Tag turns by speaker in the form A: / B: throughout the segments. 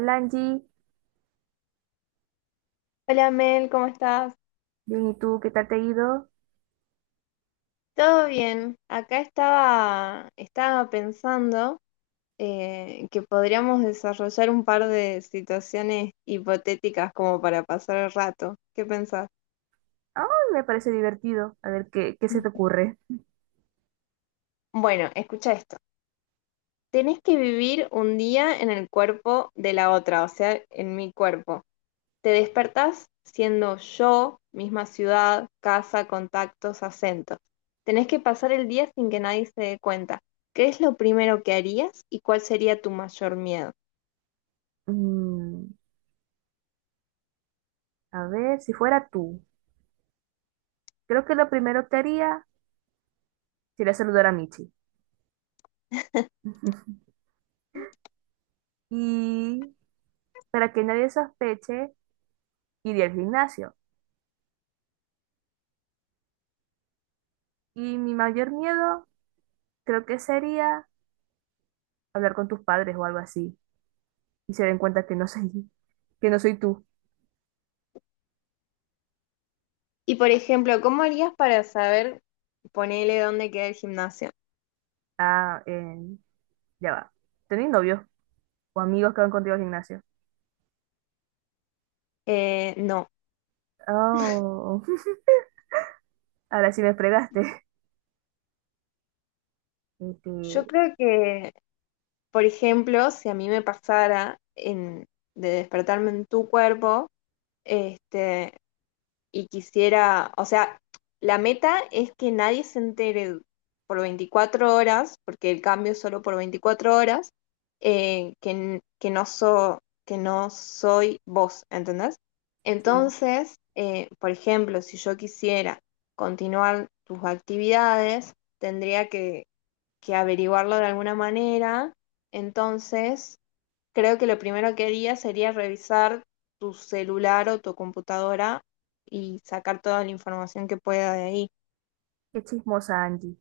A: Alangi,
B: Hola Mel, ¿cómo estás?
A: bien, ¿y tú qué tal te ha ido?
B: ¿Todo bien? Acá estaba pensando que podríamos desarrollar un par de situaciones hipotéticas como para pasar el rato. ¿Qué pensás?
A: Ah, me parece divertido. A ver, ¿qué se te ocurre?
B: Bueno, escucha esto. Tenés que vivir un día en el cuerpo de la otra, o sea, en mi cuerpo. Te despertás siendo yo, misma ciudad, casa, contactos, acentos. Tenés que pasar el día sin que nadie se dé cuenta. ¿Qué es lo primero que harías y cuál sería tu mayor miedo?
A: Mm, a ver, si fuera tú, creo que lo primero que haría sería saludar a Michi. Y para que nadie sospeche, iría al gimnasio. Y mi mayor miedo creo que sería hablar con tus padres o algo así y se den cuenta que no soy, que no soy tú.
B: Y por ejemplo, ¿cómo harías para saber, ponele dónde queda el gimnasio?
A: Ah, ya va. ¿Tenés novios o amigos que van contigo al gimnasio?
B: No,
A: Oh, ahora sí me fregaste. Este,
B: yo creo que, por ejemplo, si a mí me pasara de despertarme en tu cuerpo, este, y quisiera, o sea, la meta es que nadie se entere por 24 horas, porque el cambio es solo por 24 horas, eh, que, n- que, no so- que no soy vos, ¿entendés?
A: sí,
B: Entonces, por ejemplo, si yo quisiera continuar tus actividades, que averiguarlo de alguna manera. Entonces, creo que lo primero que haría sería revisar tu celular o tu computadora y sacar toda la información que pueda de ahí.
A: qué chismosa Angie.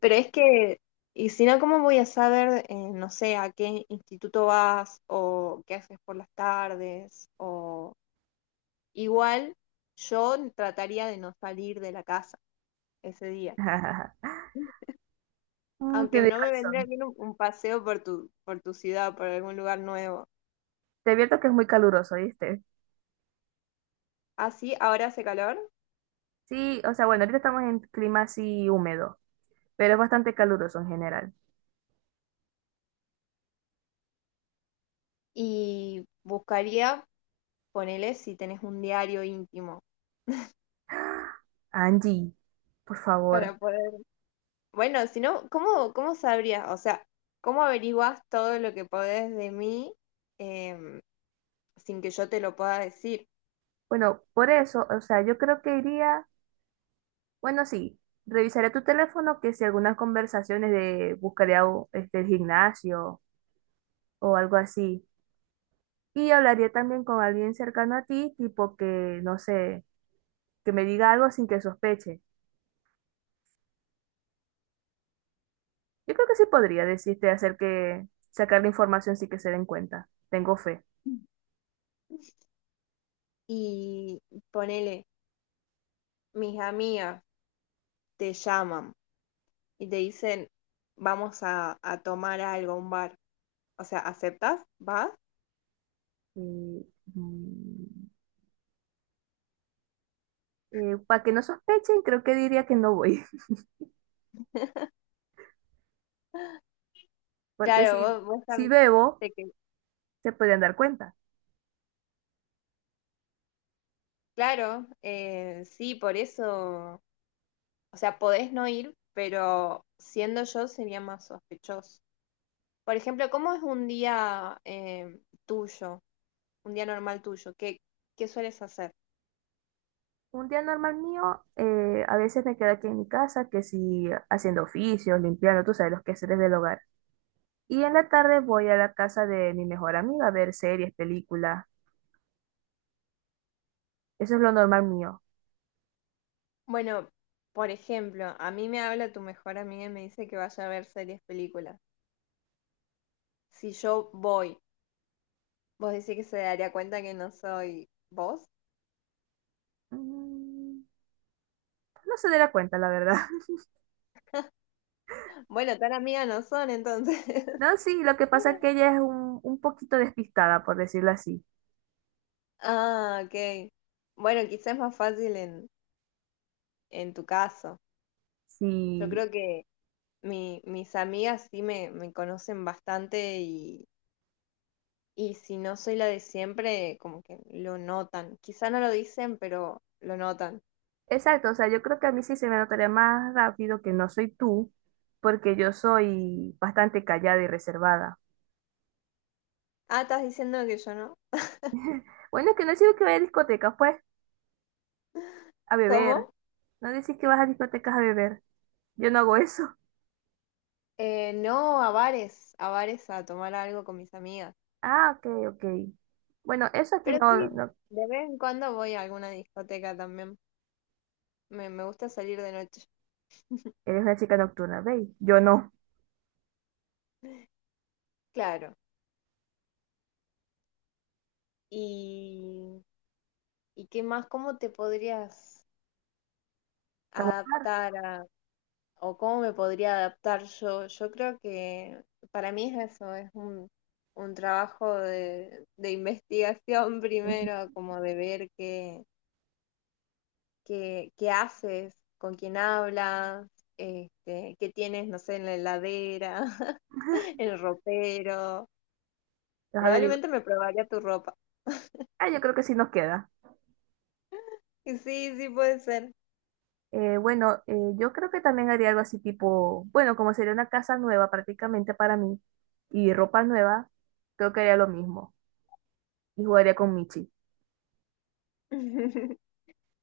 B: Pero es que, y si no, ¿cómo voy a saber, no sé, a qué instituto vas o qué haces por las tardes? O igual, yo trataría de no salir de la casa ese día.
A: Mm,
B: Aunque
A: tienes
B: no me vendría
A: razón.
B: bien un paseo por por tu ciudad, por algún lugar nuevo.
A: Te advierto que es muy caluroso, ¿viste?
B: Así, ahora hace calor
A: Sí, o sea, bueno, ahorita estamos en clima así húmedo, pero es bastante caluroso en general.
B: y buscaría ponele si tenés un diario íntimo
A: Angie, por
B: para
A: favor.
B: poder. Bueno, si no, ¿cómo sabrías? O sea, ¿cómo averiguás todo lo que podés de mí em, sin que yo te lo pueda decir?
A: Bueno, por eso, o sea, yo creo que iría, bueno, sí, revisaré tu teléfono que si algunas conversaciones de buscaría o- este, el gimnasio o algo así. Y hablaría también con alguien cercano a ti, tipo que, no sé, que me diga algo sin que sospeche. Yo creo que sí podría decirte hacer que sacar la información sin que se den cuenta. Tengo fe.
B: Y ponele, mis amigas te llaman y te dicen, vamos a tomar algo, a un bar. O sea, ¿aceptas? ¿Vas?
A: Y, para que no sospechen, creo que diría que no voy. Porque
B: Claro,
A: si,
B: vos
A: si
B: también.
A: bebo,
B: te que-
A: se pueden dar cuenta.
B: Claro, sí, por eso. O sea, podés no ir, pero siendo yo sería más sospechoso. Por ejemplo, ¿cómo es un día tuyo, un día normal tuyo? ¿Qué sueles hacer?
A: Un día normal mío, a veces me quedo aquí en mi casa, que si haciendo oficios, limpiando, tú sabes, los quehaceres del hogar. Y en la tarde voy a la casa de mi mejor amiga a ver series, películas. Eso es lo normal mío.
B: Bueno, por ejemplo, a mí me habla tu mejor amiga y me dice que vaya a ver series, películas. Si yo voy, vos decís que se daría cuenta que no soy vos.
A: Mm, no se dará cuenta, la verdad.
B: Bueno, tan amiga no son entonces.
A: No, sí, lo que pasa es que ella es un poquito despistada, por decirlo así.
B: Ah, ok. Bueno, quizás es más fácil en tu caso. Yo
A: Sí,
B: creo que mis amigas sí me conocen bastante y si no soy la de siempre, como que lo notan. Quizá no lo dicen, pero lo notan.
A: exacto, o sea, yo creo que a mí sí se me notaría más rápido que no soy tú, porque yo soy bastante callada y reservada.
B: Ah, ¿estás diciendo que yo no?
A: Bueno, que no digo que vaya a discotecas, pues, a beber.
B: ¿Cómo?
A: No decís que vas a discotecas a beber. Yo no hago eso.
B: No, a bares, a bares a tomar algo con mis amigas.
A: Ah, ok, ok. Bueno, eso aquí
B: Pero
A: no,
B: sí,
A: no.
B: de vez en cuando voy a alguna discoteca también. Me gusta salir de noche.
A: Eres una chica nocturna, ¿veis? Yo no.
B: Claro. ¿Y, y qué más? ¿Cómo te podrías
A: Estamos...
B: adaptar o cómo me podría adaptar yo? Yo creo que para mí es eso, es un trabajo de investigación
A: los
B: primero, como de ver qué haces, con quién hablas, este, qué tienes, no sé, en la heladera, en el ropero.
A: averiguo,
B: Probablemente me probaría tu ropa.
A: ah, yo creo que sí nos queda.
B: Y sí, sí puede ser.
A: Bueno, yo creo que también haría algo así tipo, bueno, como sería una casa nueva prácticamente para mí y ropa nueva, creo que haría lo mismo y jugaría con Michi.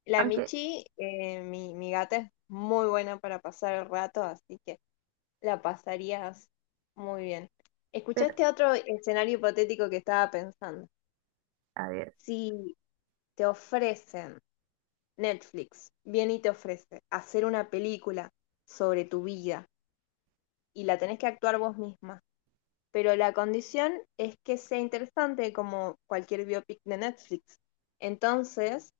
B: La
A: Aunque,
B: Michi, mi gata es muy buena para pasar el rato, así que la pasarías muy bien. Escuchá
A: pero,
B: este otro escenario hipotético que estaba pensando.
A: a ver,
B: Si te ofrecen, Netflix viene y te ofrece hacer una película sobre tu vida y la tenés que actuar vos misma, pero la condición es que sea interesante como cualquier biopic de Netflix. Entonces,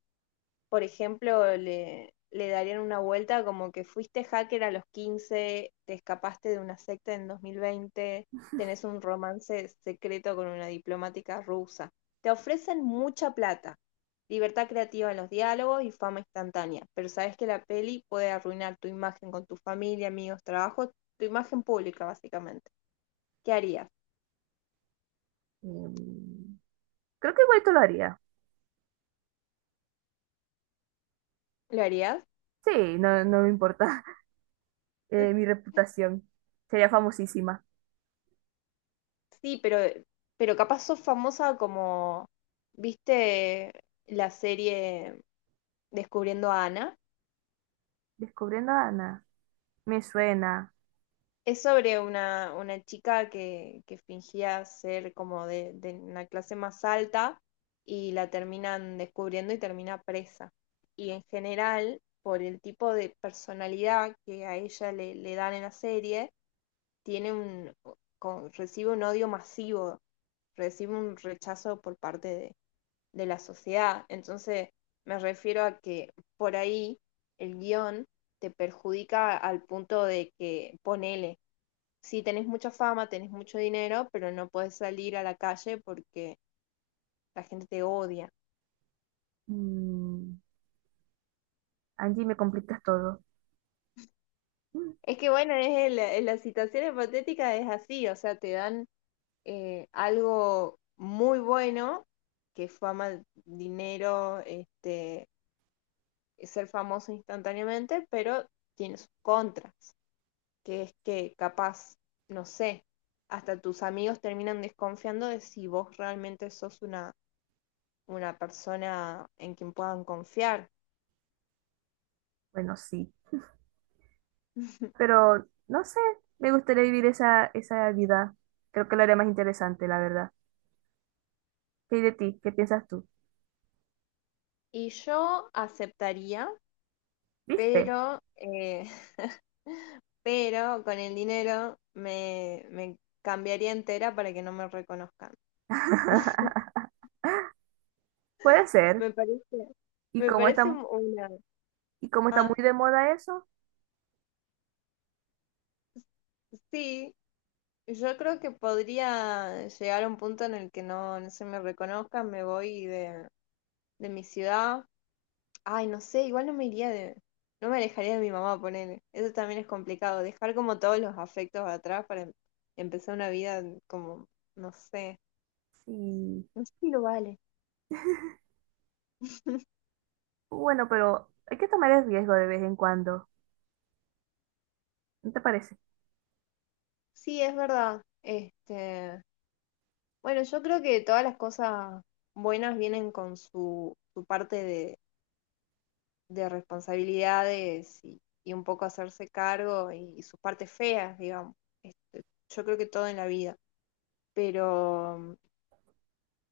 B: por ejemplo, le darían una vuelta como que fuiste hacker a los 15, te escapaste de una secta en 2020, tenés un romance secreto con una diplomática rusa. Te ofrecen mucha plata, libertad creativa en los diálogos y fama instantánea, pero sabes que la peli puede arruinar tu imagen con tu familia, amigos, trabajo, tu imagen pública básicamente. ¿Qué harías?
A: em, creo que igual lo haría.
B: ¿Lo harías?
A: Sí, no, no me importa mi reputación. Sería famosísima.
B: Sí, pero capaz sos famosa como, ¿viste la serie Descubriendo a Ana?
A: Descubriendo a Ana, me suena.
B: Es sobre una chica que fingía ser como de una clase más alta y la terminan descubriendo y termina presa. Y en general, por el tipo de personalidad que a ella le dan en la serie, tiene un, recibe un odio masivo, recibe un rechazo por parte de la sociedad. Entonces, me refiero a que por ahí el guión te perjudica al punto de que, ponele, si sí, tenés mucha fama, tenés mucho dinero, pero no puedes salir a la calle porque la gente te odia.
A: Mm, Angie, me complicas todo. Mm,
B: Es que bueno, en las situaciones patéticas es así, o sea, te dan algo muy bueno, que es fama, dinero, este, ser famoso instantáneamente, pero tiene sus contras, que es que capaz, no sé, hasta tus amigos terminan desconfiando de si vos realmente sos una persona en quien puedan confiar.
A: bueno, sí. Pero no sé, me gustaría vivir esa, esa vida. Creo que lo haría más interesante, la verdad. ¿Qué hay de ti? ¿Qué piensas tú?
B: Y yo aceptaría,
A: ¿Viste?
B: pero, pero con el dinero me cambiaría entera para que no me reconozcan.
A: Puede ser.
B: Me parece,
A: Y como está,
B: una...
A: y como está
B: Ah,
A: muy de moda eso,
B: sí, yo creo que podría llegar a un punto en el que no, no se me reconozcan, me voy de mi ciudad. Ay, no sé, igual no me iría de. No me alejaría de mi mamá, ponele. Eso también es complicado. Dejar como todos los afectos atrás para empezar una vida como, no sé.
A: sí.
B: No sé si lo vale.
A: Bueno, pero hay que tomar el riesgo de vez en cuando. ¿No te parece?
B: Sí, es verdad. Este, bueno, yo creo que todas las cosas buenas vienen con su parte de responsabilidades y un poco hacerse cargo y sus partes feas, digamos. Este, yo creo que todo en la vida. Pero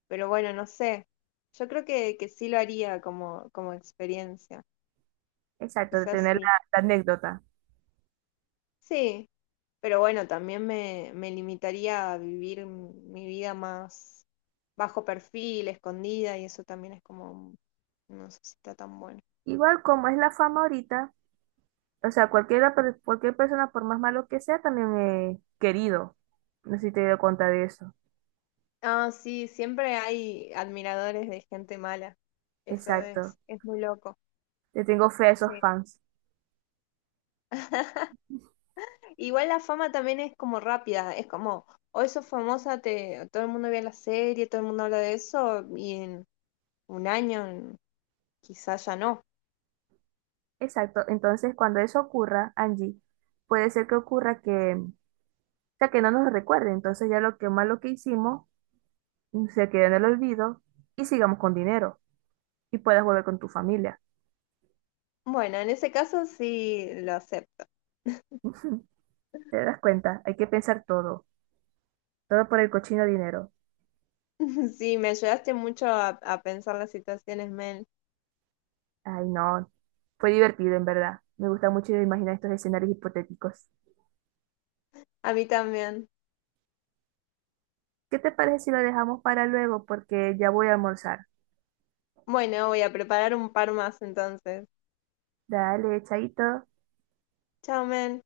B: Pero bueno, no sé. Yo creo que sí lo haría como, como experiencia.
A: Exacto, de
B: Quizás
A: tener
B: sí.
A: la, la anécdota.
B: Sí, pero bueno, también me limitaría a vivir mi vida más bajo perfil, escondida, y eso también es como, no sé si está tan bueno.
A: Igual como es la fama ahorita, o sea, cualquiera, per- cualquier persona, por más malo que sea, también es querido. No sé si te he dado cuenta de eso.
B: Ah, sí, siempre hay admiradores de gente mala. Eso
A: Exacto.
B: es muy loco.
A: Le tengo fe a esos
B: Sí.
A: fans.
B: Igual la fama también es como rápida, es como, hoy sos famosa, te, todo el mundo ve la serie, todo el mundo habla de eso, y en un año, quizás ya no.
A: Exacto. Entonces, cuando eso ocurra, Angie, puede ser que ocurra que, o sea, que no nos recuerde. Entonces, ya lo que malo que hicimos, mm, se quede en el olvido y sigamos con dinero y puedas volver con tu familia.
B: Bueno, en ese caso sí lo acepto.
A: ¿Te das cuenta? Hay que pensar todo. Todo por el cochino dinero.
B: Sí, me ayudaste mucho a pensar las situaciones, men.
A: Ay, no. Fue divertido, en verdad. Me gusta mucho imaginar estos escenarios hipotéticos.
B: A mí también.
A: ¿Qué te parece si lo dejamos para luego? Porque ya voy a almorzar.
B: Bueno, voy a preparar un par más entonces.
A: Dale, chaito.
B: Chao, men.